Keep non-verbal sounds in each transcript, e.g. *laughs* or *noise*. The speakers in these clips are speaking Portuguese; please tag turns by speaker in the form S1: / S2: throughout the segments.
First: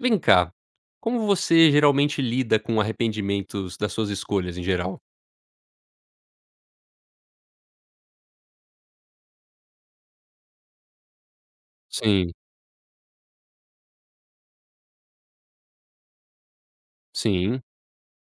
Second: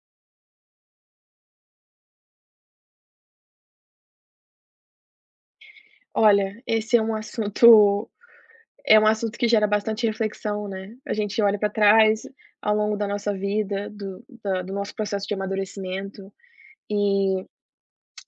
S1: Vem cá, como você geralmente lida com arrependimentos das suas escolhas em geral?
S2: Olha, esse é um assunto que gera bastante reflexão, né. A gente olha para trás
S1: Sim,
S2: ao longo da nossa vida, do nosso processo de amadurecimento. E
S1: sim.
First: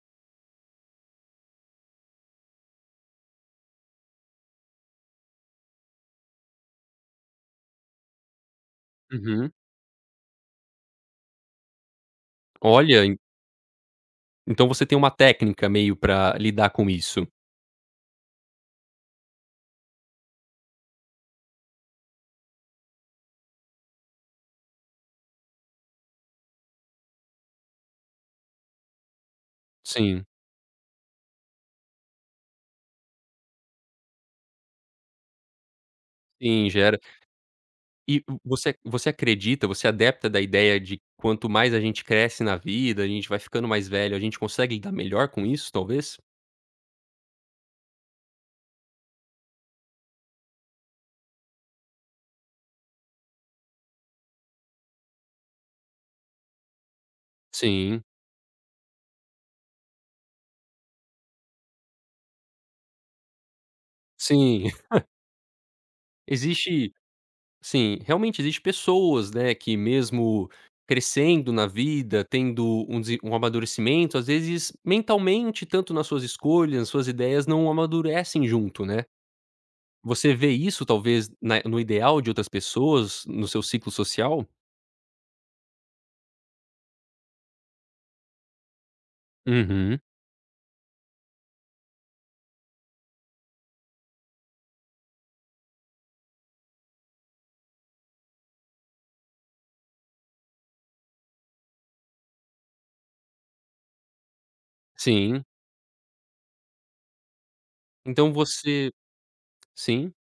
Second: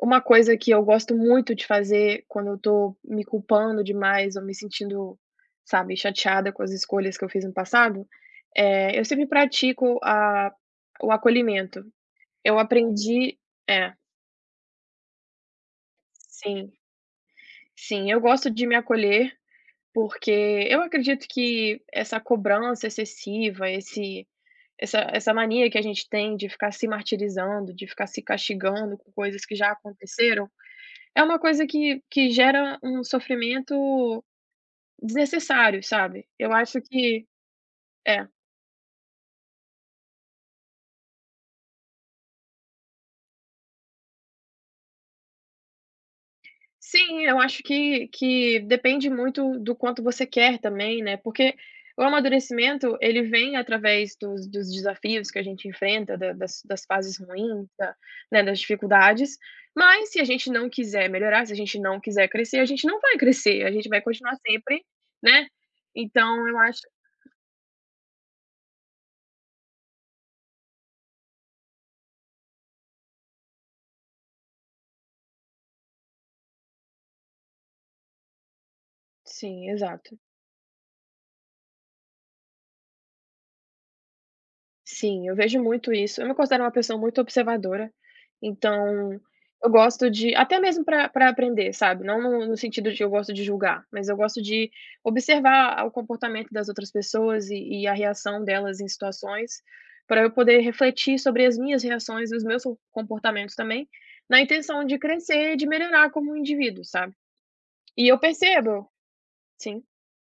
S2: uma coisa que eu gosto muito de fazer quando eu tô me culpando demais ou me sentindo, sabe, chateada com as escolhas que eu fiz no passado, eu sempre
S1: Uhum.
S2: pratico a o acolhimento. Eu
S1: Olha, en
S2: aprendi é,
S1: então você tem uma técnica meio pra lidar
S2: sim,
S1: com isso.
S2: sim, eu gosto de me acolher. Porque eu acredito que essa cobrança excessiva, esse essa mania que a gente tem de ficar se martirizando, de ficar se castigando com coisas que já
S1: Sim,
S2: aconteceram, é uma coisa que gera um sofrimento desnecessário, sabe. Eu
S1: sim,
S2: acho
S1: gera.
S2: que
S1: E
S2: é.
S1: vo você você acredita, você é adepta da ideia de quanto mais a gente cresce na vida, a gente vai ficando mais velho, a gente consegue lidar melhor com isso, talvez?
S2: Sim, eu acho que depende muito do quanto você quer também, né, porque o amadurecimento, ele vem através dos desafios que a gente enfrenta, da das fases ruins, da,
S1: Sim,
S2: né, das dificuldades, mas se a gente não quiser melhorar, se a gente não quiser crescer, a gente não vai crescer, a gente vai continuar
S1: sim.
S2: sempre,
S1: *laughs*
S2: né. Então eu acho,
S1: Existe Sim, realmente existe pessoas, né, que mesmo crescendo na vida, tendo um desen um amadurecimento, às vezes mentalmente, tanto nas suas escolhas, nas suas ideias, não amadurecem junto, né.
S2: sim, exato.
S1: Você vê isso talvez na no ideal de outras pessoas, no seu ciclo social?
S2: Sim, eu vejo muito isso. Eu me considero uma pessoa muito observadora, então eu
S1: Uhum.
S2: gosto de até mesmo para pra aprender, sabe, não no sentido de eu gosto de julgar, mas eu gosto de observar o comportamento das outras pessoas e a reação delas em situações, para eu poder refletir sobre as minhas reações e os meus comportamentos também, na intenção de
S1: Sim.
S2: crescer e de melhorar como indivíduo, sabe. E eu
S1: Então
S2: percebo,
S1: você
S2: sim.
S1: Sim.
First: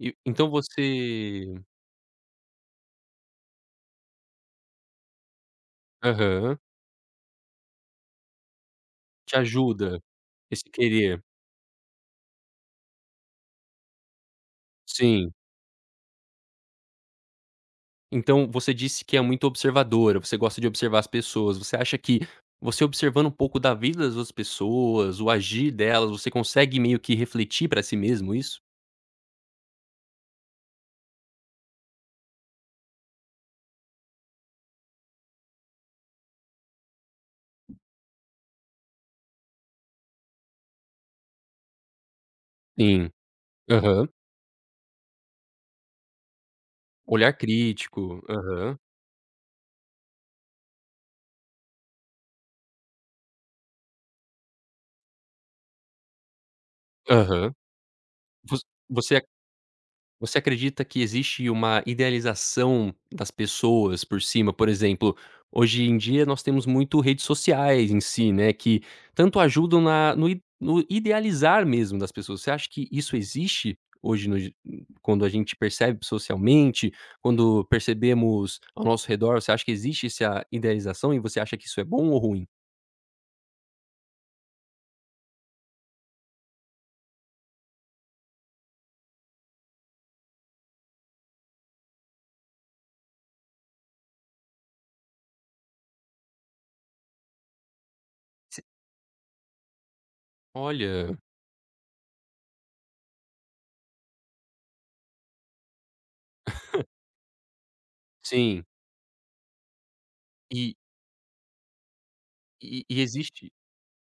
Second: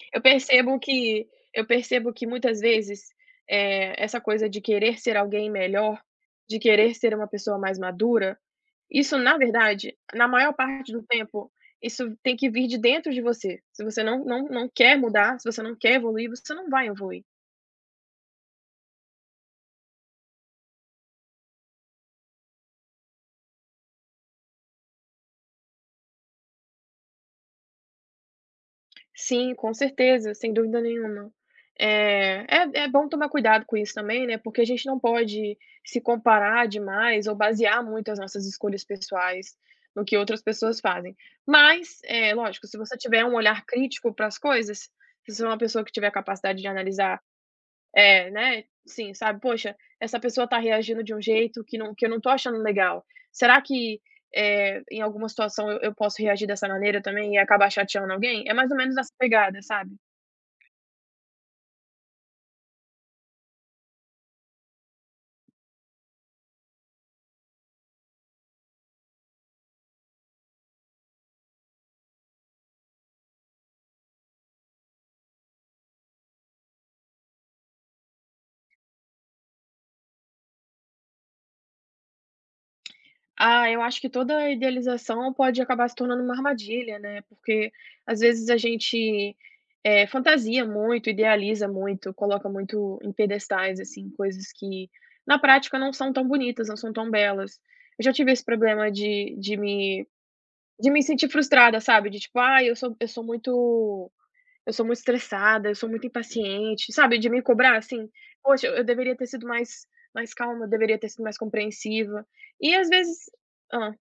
S1: E
S2: Eu
S1: então
S2: percebo que
S1: você
S2: muitas vezes, essa coisa de querer ser alguém melhor,
S1: Aham.
S2: de querer ser uma pessoa mais madura, isso
S1: Te
S2: na verdade,
S1: ajuda
S2: na maior
S1: esse
S2: parte do
S1: querer.
S2: tempo, isso tem que vir de dentro de você. Se você não quer
S1: Sim.
S2: mudar, se você não quer evoluir, você não vai evoluir.
S1: Então, você disse que é muito observadora, você gosta de observar as pessoas. Você acha que você observando um pouco da vida das outras pessoas, o agir delas, você consegue meio que refletir pra si mesmo isso?
S2: Sim, com certeza, sem dúvida nenhuma. É é bom tomar cuidado com isso também, né, porque a gente não pode se comparar demais ou basear muito as nossas escolhas pessoais no que outras pessoas fazem. Mas, é lógico, se você
S1: Sim.
S2: tiver um olhar
S1: Aham.
S2: crítico para as coisas, se você é uma pessoa que tiver a capacidade de analisar,
S1: Olhar crítico.
S2: é, né,
S1: Aham.
S2: sim, sabe, poxa, essa pessoa tá reagindo de um jeito que não, que eu não tô achando legal. Será que, é, em alguma situação eu posso reagir dessa maneira também e
S1: Aham.
S2: acabar chateando alguém? É
S1: Voc
S2: mais ou menos essa
S1: você
S2: pegada, sabe.
S1: Você acredita que existe uma idealização das pessoas por cima? Por exemplo, hoje em dia nós temos muito redes sociais em si, né, que tanto ajudam na no i no idealizar mesmo das pessoas. Você acha que isso existe hoje no di quando a gente percebe socialmente, quando percebemos ao nosso redor, você acha que existe essa idealização e você acha que isso é bom ou ruim?
S2: Ah, eu acho que toda idealização pode acabar se tornando uma armadilha, né, porque às vezes a gente, fantasia muito, idealiza muito, coloca muito em pedestais, assim, coisas que na prática não são tão bonitas, não são tão belas. Eu já tive esse
S1: Se
S2: problema de me de me
S1: Olha,
S2: sentir frustrada, sabe, de tipo: "Ah, eu sou, eu sou muito estressada, eu sou muito impaciente", sabe, de me cobrar assim:
S1: sim.
S2: "Poxa, eu deveria ter sido mais, mais calma, eu
S1: E
S2: deveria ter sido mais compreensiva". E
S1: e
S2: às
S1: e
S2: vezes,
S1: existe
S2: hã?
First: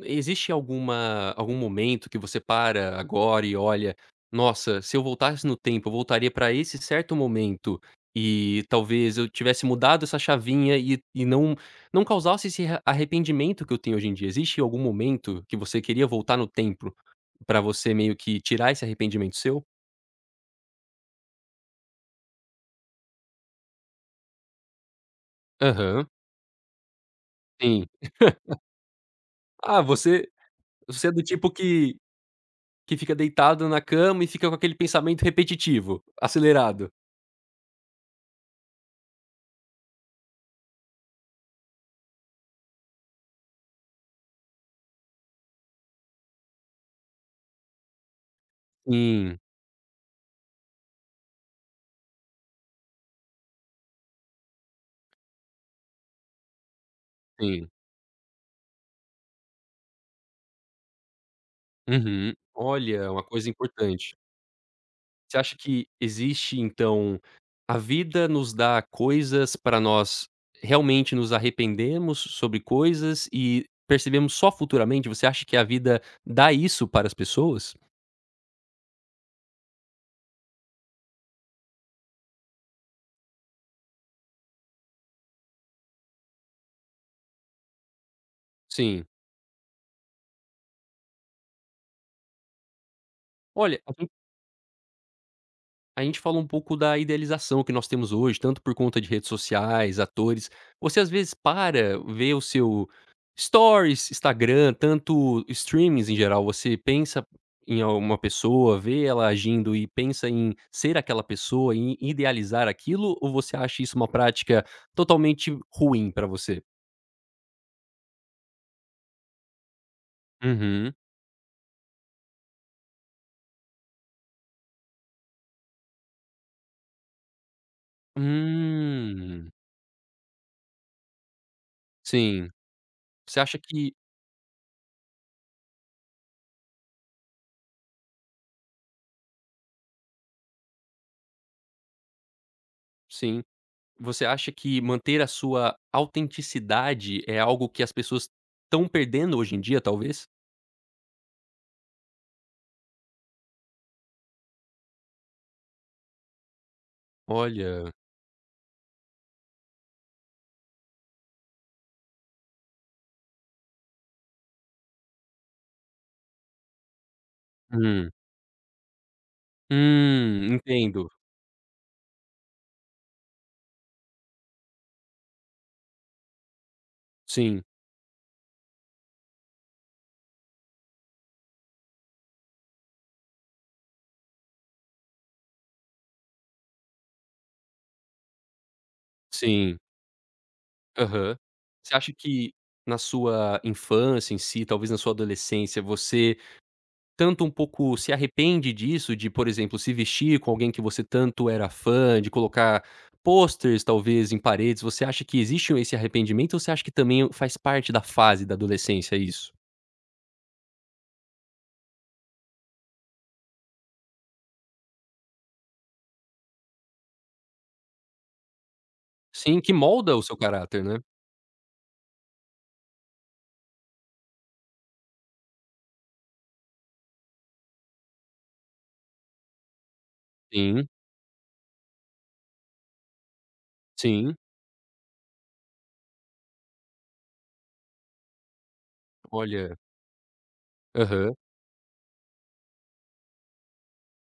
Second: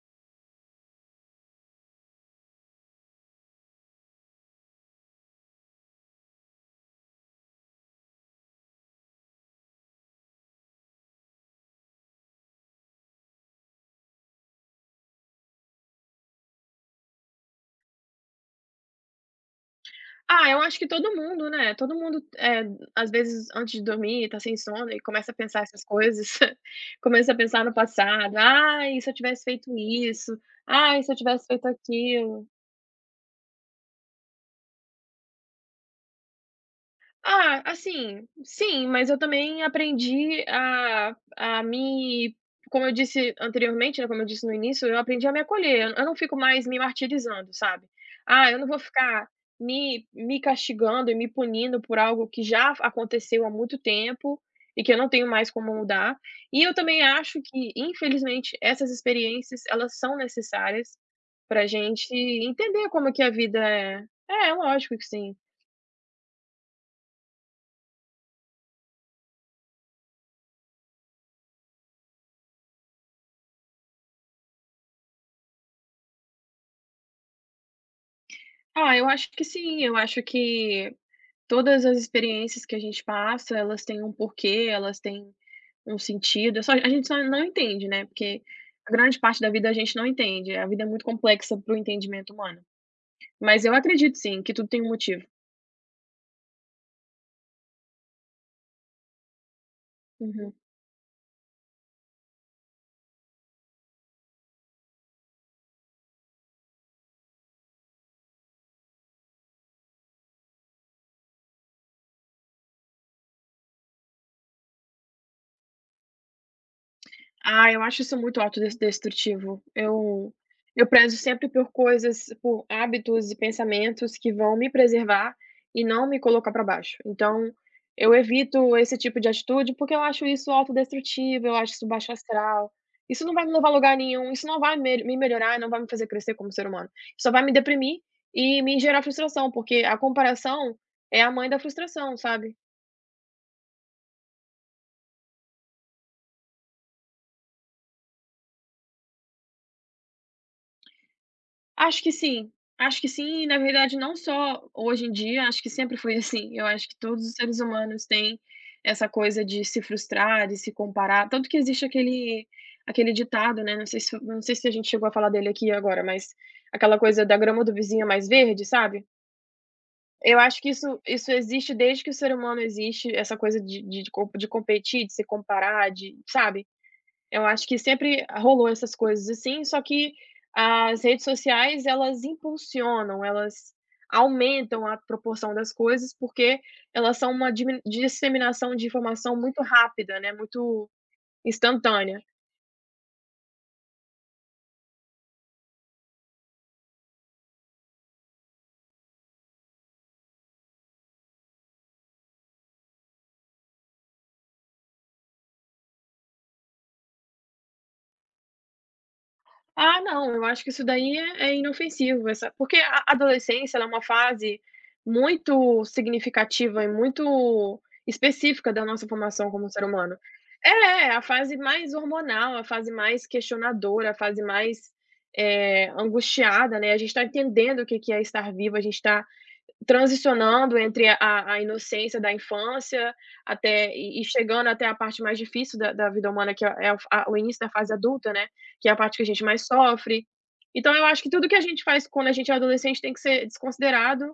S1: Existe algum momento que você para agora e olha: "Nossa, se eu voltasse no tempo, eu voltaria para esse certo momento e talvez eu tivesse mudado essa chavinha e não causasse esse re arrependimento que eu tenho hoje em dia". Existe algum momento que você queria voltar no tempo para você meio que tirar esse arrependimento seu?
S2: Ah, eu acho que todo mundo, né, todo mundo, é, às vezes antes de dormir tá sem sono e começa a pensar essas
S1: Aham,
S2: coisas, *laughs* começa a pensar no
S1: sim.
S2: passado: "Ai, se eu tivesse feito
S1: Ah, você
S2: isso. Ai,
S1: você
S2: se
S1: é
S2: eu
S1: do
S2: tivesse
S1: tipo
S2: feito
S1: que
S2: aquilo".
S1: que fica deitado na cama e fica com aquele pensamento repetitivo, acelerado.
S2: Ah, assim, sim, mas eu também aprendi a me, como eu disse anteriormente, né, como eu disse no início, eu aprendi a me acolher, eu não fico mais me martirizando, sabe. Ah, eu não vou ficar
S1: Sim,
S2: me castigando e me punindo por algo que já aconteceu há muito tempo e que eu não tenho mais como mudar. E eu também acho
S1: sim.
S2: que, infelizmente, essas experiências, elas são necessárias pra gente
S1: Uhum.
S2: entender
S1: Olha,
S2: como que
S1: uma
S2: a
S1: coisa
S2: vida é.
S1: importante.
S2: É, lógico que sim.
S1: Você acha que existe, então a vida nos dá coisas para nós realmente nos arrependemos sobre coisas e percebemos só futuramente? Você acha que a vida dá isso para as pessoas?
S2: Ah, eu acho que sim, eu acho que todas as experiências que a gente passa, elas têm um porquê, elas têm um sentido, é só a gente só não entende, né, porque a
S1: Sim.
S2: grande parte da vida a gente não entende, a vida é muito complexa para o entendimento humano. Mas eu
S1: Olha, a
S2: acredito sim, que tudo tem um motivo.
S1: a gente fala um pouco da idealização que nós temos hoje, tanto por conta de redes sociais, atores.
S2: Uhum.
S1: Você às vezes para, ver o seu stories, Instagram, tanto streamings em geral, você pensa em alguma pessoa, vê ela agindo e pensa em ser aquela pessoa, em idealizar aquilo, ou você acha isso uma prática totalmente ruim pra você?
S2: Ah, eu acho isso muito autodestrutivo. Eu
S1: Uhum.
S2: prezo sempre por coisas, por hábitos e pensamentos que vão me preservar e não me colocar para baixo. Então, eu evito esse tipo de
S1: Hum,
S2: atitude, porque eu acho isso autodestrutivo, eu acho isso baixo
S1: sim.
S2: astral. Isso não
S1: Você
S2: vai me
S1: acha
S2: levar a
S1: que
S2: lugar nenhum, isso não vai me melhorar, não vai me fazer crescer como ser humano. Só vai me deprimir e me gerar frustração, porque a comparação é a mãe da frustração, sabe?
S1: Sim. Você acha que manter a sua autenticidade é algo que as pessoas estão perdendo hoje em dia, talvez?
S2: Acho que sim, acho que sim, e na verdade não só hoje em dia, acho que sempre foi assim, eu acho que todos os seres
S1: Olha.
S2: humanos têm essa coisa de se frustrar, de se comparar, tanto que existe aquele, ditado, né, não sei se, a gente chegou a falar dele aqui agora, mas aquela coisa da grama do vizinho é
S1: Hum.
S2: mais verde, sabe. Eu acho que
S1: Entendo.
S2: isso existe desde que o ser humano existe, essa coisa de co de competir, de se comparar, de, sabe. Eu
S1: Sim,
S2: acho que sempre rolou essas coisas assim, só que as redes sociais elas impulsionam, elas aumentam a proporção das coisas, porque elas são uma dimin disseminação de informação muito
S1: sim.
S2: rápida, né, muito
S1: Aham. Você acha
S2: instantânea.
S1: que na sua infância em si, talvez na sua adolescência, você tanto um pouco se arrepende disso, de, por exemplo, se vestir com alguém que você tanto era fã, de colocar posters, talvez, em paredes? Você acha que existe esse arrependimento ou você acha que também faz parte da fase da adolescência isso?
S2: Ah, não, eu acho que isso daí é é inofensivo, essa, porque a adolescência, ela é uma fase muito significativa e muito específica da nossa formação
S1: Sim,
S2: como
S1: que
S2: ser
S1: molda
S2: humano.
S1: o seu
S2: É,
S1: caráter, né.
S2: é a fase mais hormonal, a fase mais questionadora, a fase mais, angustiada, né, a gente está entendendo o que que é estar vivo, a gente está transicionando
S1: Sim,
S2: entre a inocência da infância até e
S1: sim.
S2: chegando até a parte mais difícil da vida humana, que é é o a o início da fase adulta, né, que é a parte que a gente mais
S1: Olha,
S2: sofre. Então eu acho que
S1: aham.
S2: tudo que a gente faz quando a gente é adolescente tem que ser desconsiderado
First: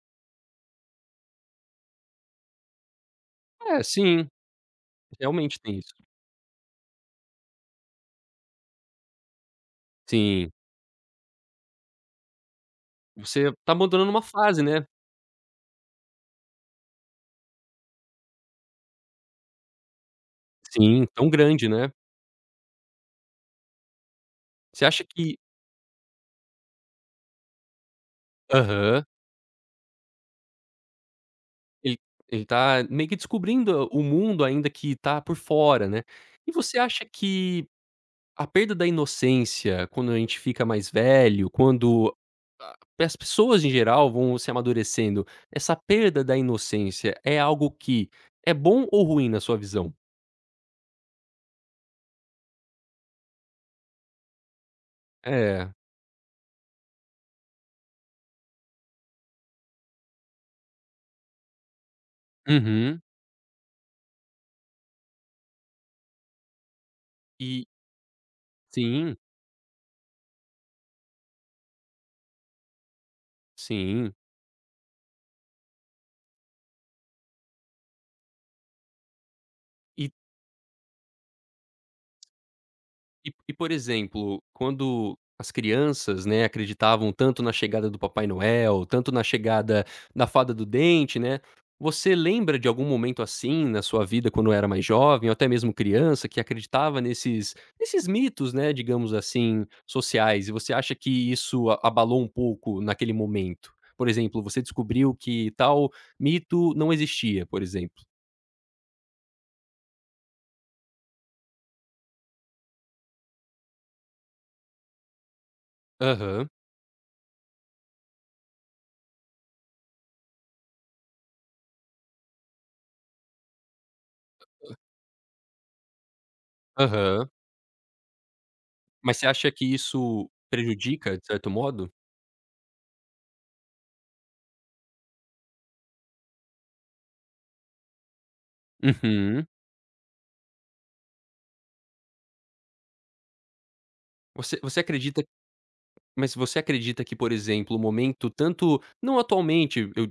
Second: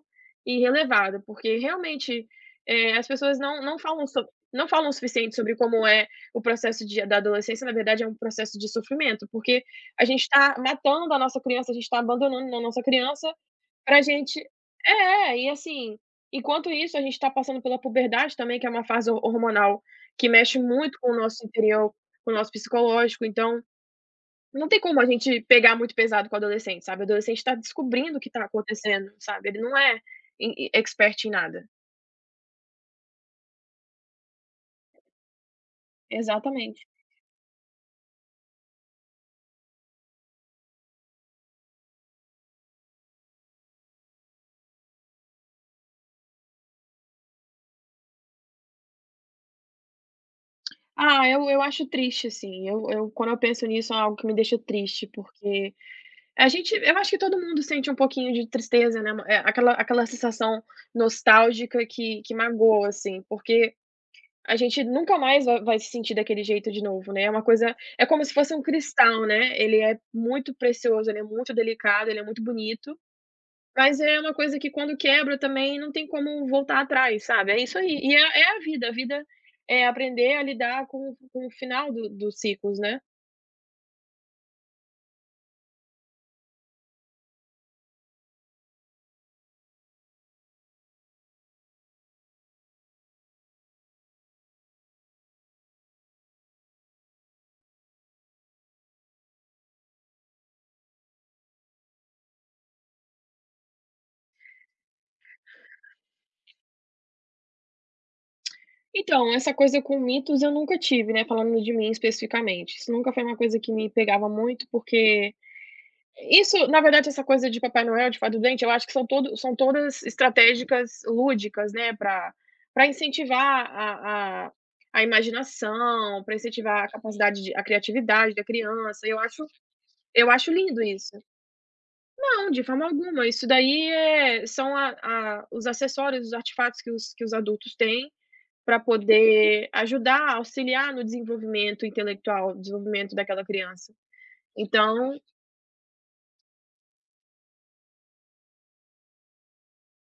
S2: e relevado, porque realmente, as pessoas não
S1: É,
S2: falam
S1: sim,
S2: sob, não falam o suficiente sobre
S1: realmente tem
S2: como
S1: isso.
S2: é o processo de da adolescência, na verdade é um processo de sofrimento, porque a gente
S1: Sim.
S2: está matando a nossa criança, a gente está abandonando a nossa criança.
S1: Você tá
S2: Pra
S1: abandonando uma
S2: gente
S1: fase, né.
S2: é, e assim, enquanto isso a gente tá passando pela puberdade também, que é uma fase ho hormonal que mexe muito
S1: Sim,
S2: com o
S1: tão
S2: nosso
S1: grande, né.
S2: interior, com o nosso psicológico, então, não tem
S1: Você
S2: como
S1: acha
S2: a
S1: que
S2: gente pegar muito pesado com o adolescente, sabe. O adolescente tá descobrindo o que tá
S1: Aham.
S2: acontecendo, sabe, ele não é e expert em nada.
S1: Ele ele tá meio que descobrindo o mundo ainda que tá por fora, né. E você
S2: Exatamente.
S1: acha que a perda da inocência, quando a gente fica mais velho, quando a as pessoas em geral vão se amadurecendo, essa perda da inocência é algo que é bom ou ruim na sua visão?
S2: Ah, eu acho triste, assim, eu, quando eu penso nisso é algo que me deixa triste,
S1: É.
S2: porque a gente, eu acho que todo mundo sente um pouquinho de tristeza, né, é aquela, sensação nostálgica que magoa,
S1: Uhum.
S2: assim, porque a gente nunca mais vai se sentir daquele jeito de novo, né, é uma
S1: E
S2: coisa, é como se fosse um
S1: sim,
S2: cristal, né, ele é muito precioso, ele é muito delicado, ele é muito bonito, mas
S1: sim.
S2: é uma coisa que quando quebra também não tem como voltar atrás, sabe, é isso aí, e é é a vida é
S1: E
S2: aprender a lidar com o final do dos ciclos, né.
S1: e, por exemplo, quando as crianças, né, acreditavam tanto na chegada do Papai Noel, tanto na chegada da Fada do Dente, né, você lembra de algum momento assim na sua vida quando era mais jovem ou até mesmo criança que acreditava nesses mitos, né, digamos assim, sociais, e você acha que isso a abalou um pouco naquele momento? Por exemplo, você descobriu que tal mito não existia, por exemplo.
S2: Então, essa coisa com mitos eu nunca tive, né, falando de mim especificamente. Isso nunca foi uma coisa que me pegava muito, porque
S1: Aham.
S2: isso, na verdade, essa coisa de Papai Noel, de Fada do Dente, eu acho que são todo, são todas estratégicas lúdicas, né, para, incentivar a a imaginação, para incentivar a
S1: Aham.
S2: capacidade de, a criatividade da criança,
S1: Mas
S2: eu
S1: você
S2: acho,
S1: acha que isso
S2: lindo
S1: prejudica,
S2: isso.
S1: de certo modo?
S2: Não, de forma alguma, isso daí é, são a, os acessórios, os artefatos que os, que os adultos têm para
S1: Uhum.
S2: poder ajudar, auxiliar no desenvolvimento intelectual, desenvolvimento daquela criança.
S1: Você você
S2: Então,
S1: acredita mas você acredita que, por exemplo, o momento tanto não atualmente, eu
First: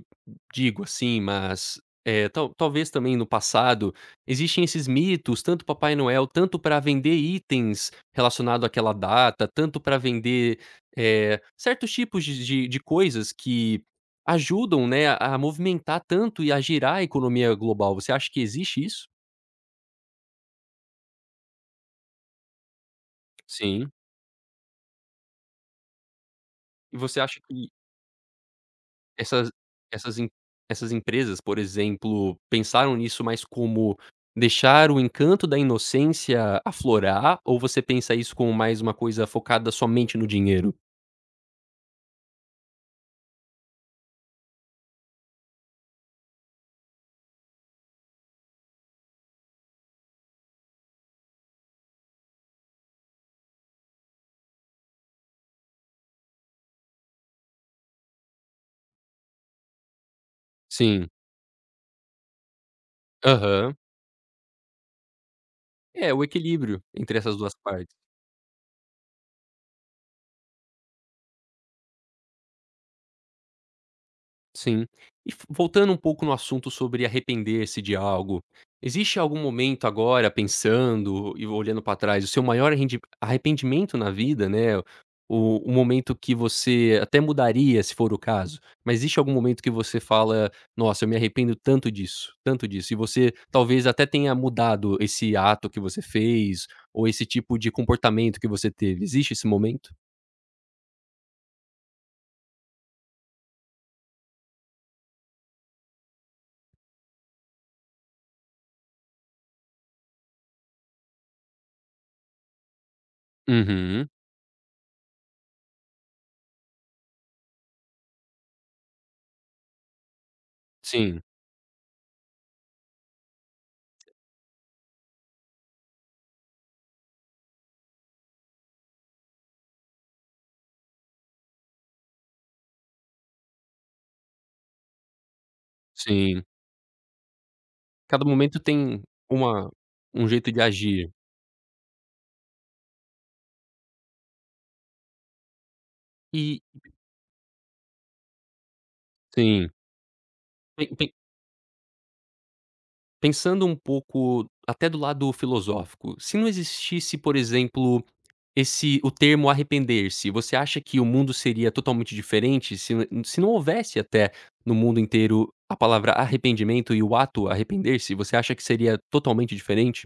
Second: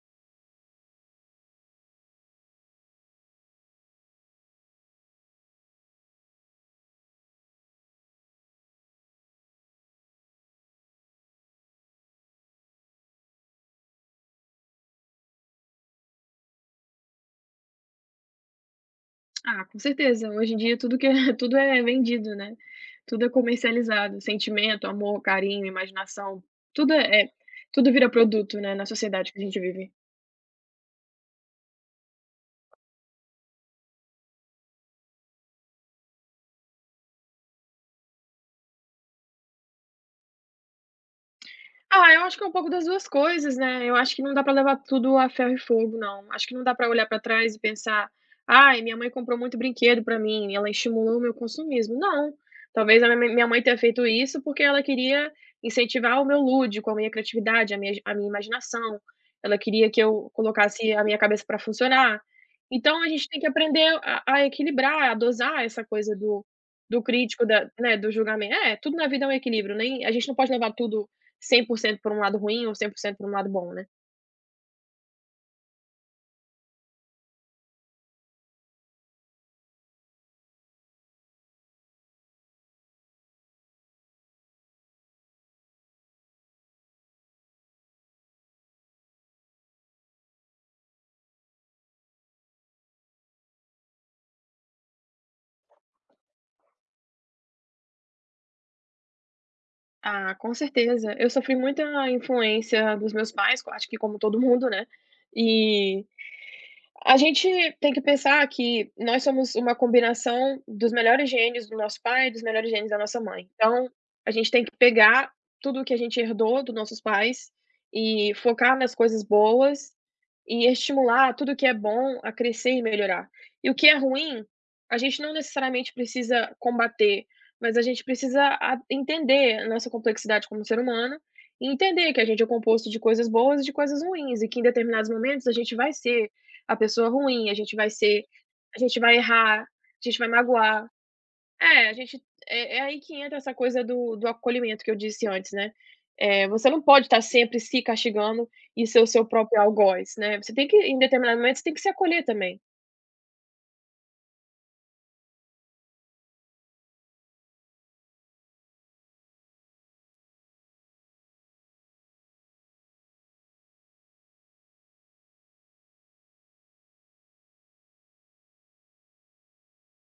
S1: digo assim, mas, talvez também no passado, existem esses mitos, tanto Papai Noel, tanto para vender itens relacionados àquela data, tanto para vender, certos tipos de coisas que ajudam, né, a movimentar tanto e a girar a economia global. Você acha que existe isso?
S2: ah, com certeza, hoje em dia tudo que é *laughs* tudo é vendido, né, tudo é
S1: Sim.
S2: comercializado, sentimento, amor, carinho, imaginação, tudo
S1: E você
S2: é,
S1: acha que
S2: tudo vira produto, né, na sociedade que a
S1: essas
S2: gente vive.
S1: essas em essas empresas, por exemplo, pensaram nisso mais como deixar o encanto da inocência aflorar, ou você pensa isso como mais uma coisa focada somente no dinheiro?
S2: Ah, eu acho que é um pouco das 2 coisas, né. Eu acho que não dá pra levar tudo a ferro e fogo, não. Acho que não dá pra olhar pra trás e pensar: "Ai, minha mãe comprou muito brinquedo pra mim, ela estimulou o meu consumismo". Não, talvez a mi minha mãe tenha feito isso porque ela queria incentivar o meu lúdico, a minha criatividade, a minha imaginação. Ela queria que eu colocasse a
S1: Sim.
S2: minha cabeça pra funcionar. Então a gente tem que
S1: Aham.
S2: aprender a equilibrar, a dosar essa
S1: É,
S2: coisa
S1: o
S2: do
S1: equilíbrio
S2: do
S1: entre essas
S2: crítico,
S1: 2
S2: da,
S1: partes.
S2: né, do julgamento. É, tudo na vida é um equilíbrio, nem, a gente não pode levar tudo 100% por um lado ruim ou 100% por um lado bom, né.
S1: Sim. E f voltando um pouco no assunto sobre arrepender-se de algo, existe algum momento agora, pensando e olhando para trás, o seu maior arrendi arrependimento na vida, né, o momento que você até mudaria, se for o caso, mas existe algum momento que você fala: "Nossa, eu me arrependo tanto disso", e você talvez até tenha mudado esse ato que você fez, ou esse tipo de comportamento que você teve, existe esse momento?
S2: Ah, com certeza. Eu sofri muita influência dos meus pais, que eu acho que como todo mundo, né, e a gente tem que pensar que nós somos uma combinação dos melhores genes do nosso pai e dos melhores genes da nossa mãe. Então,
S1: Uhum.
S2: a gente tem que pegar tudo o que a gente herdou dos nossos pais e focar nas coisas boas e
S1: Sim,
S2: estimular tudo que é bom a crescer e melhorar. E o que é ruim, a gente não necessariamente precisa combater, mas a gente precisa a- entender a nossa complexidade como ser humano e entender que a gente é composto de coisas boas e de coisas ruins e que em determinados momentos a gente vai ser
S1: sim.
S2: a pessoa ruim,
S1: Cada momento
S2: a gente
S1: tem
S2: vai errar, a
S1: uma
S2: gente
S1: um
S2: vai
S1: jeito de
S2: magoar.
S1: agir.
S2: É, a gente, é é aí que entra essa coisa do acolhimento que eu disse antes, né.
S1: E
S2: Você não pode estar sempre se castigando e ser o seu próprio
S1: Sim.
S2: algoz, né. Você tem que
S1: pen
S2: em
S1: pen
S2: determinado momento, você tem que se acolher também.
S1: pensando um pouco até do lado filosófico, se não existisse, por exemplo, esse o termo arrepender-se, você acha que o mundo seria totalmente diferente se não houvesse até no mundo inteiro a palavra arrependimento e o ato arrepender-se, você acha que seria totalmente diferente?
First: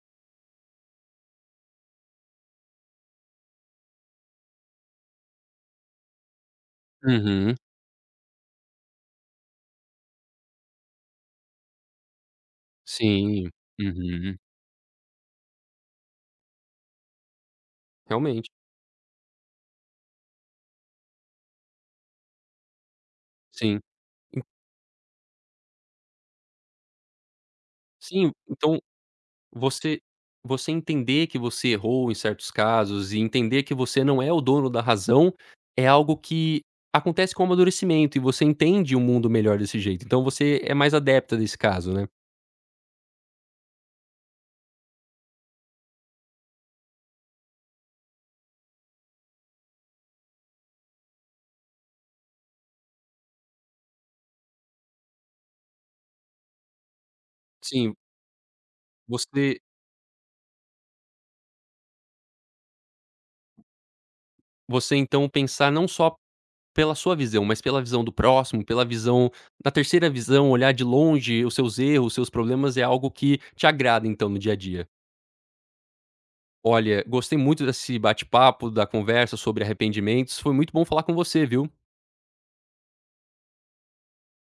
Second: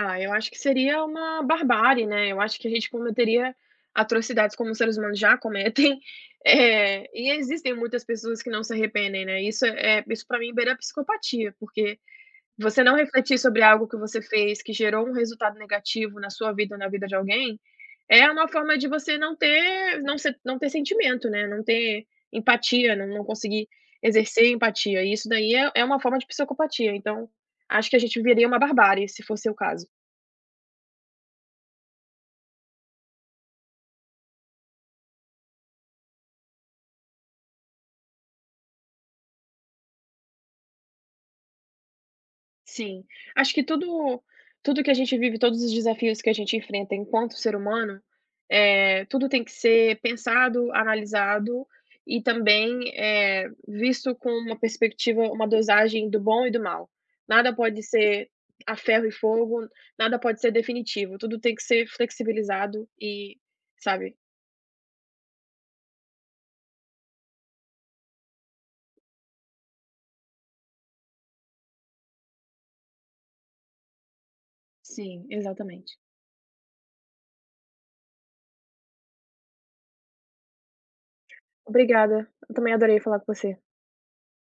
S2: Ah, eu acho que seria uma barbárie, né, eu acho que a gente cometeria atrocidades como os seres humanos já cometem, *laughs* e
S1: Uhum,
S2: existem muitas pessoas que não se arrependem, né, isso é é, isso para mim beira a psicopatia, porque você não refletir
S1: sim,
S2: sobre algo que você
S1: uhum,
S2: fez que gerou um resultado negativo na sua vida ou na vida de alguém, é uma
S1: realmente,
S2: forma de você não ter, não ser, não ter sentimento, né, não ter empatia, não conseguir
S1: sim.
S2: exercer empatia, e isso daí é é uma forma de psicopatia, então, acho que a gente
S1: Sim,
S2: viria uma
S1: então,
S2: barbárie se fosse o caso.
S1: Você você entender que você errou em certos casos e entender que você não é o dono da razão, é algo que acontece com o amadurecimento e você entende o mundo melhor desse jeito, então você é mais adepta desse caso, né.
S2: Sim. Acho que tudo, que a gente vive, todos os desafios que a gente enfrenta enquanto ser humano, é tudo, tem que ser pensado, analisado e também, é visto com uma perspectiva, uma dosagem do bom e do mal. Nada pode
S1: Sim,
S2: ser a ferro e
S1: você
S2: fogo, nada pode ser definitivo, tudo tem que ser flexibilizado e, sabe?
S1: você então pensar não só pela sua visão, mas pela visão do próximo, pela visão na terceira visão, olhar de longe os seus erros, os seus problemas, é algo que te agrada então no dia a dia.
S2: Sim, exatamente.
S1: Olha, gostei muito desse bate-papo, da conversa sobre arrependimentos, foi muito bom falar com você, viu.
S2: Obrigada, eu também adorei falar com você.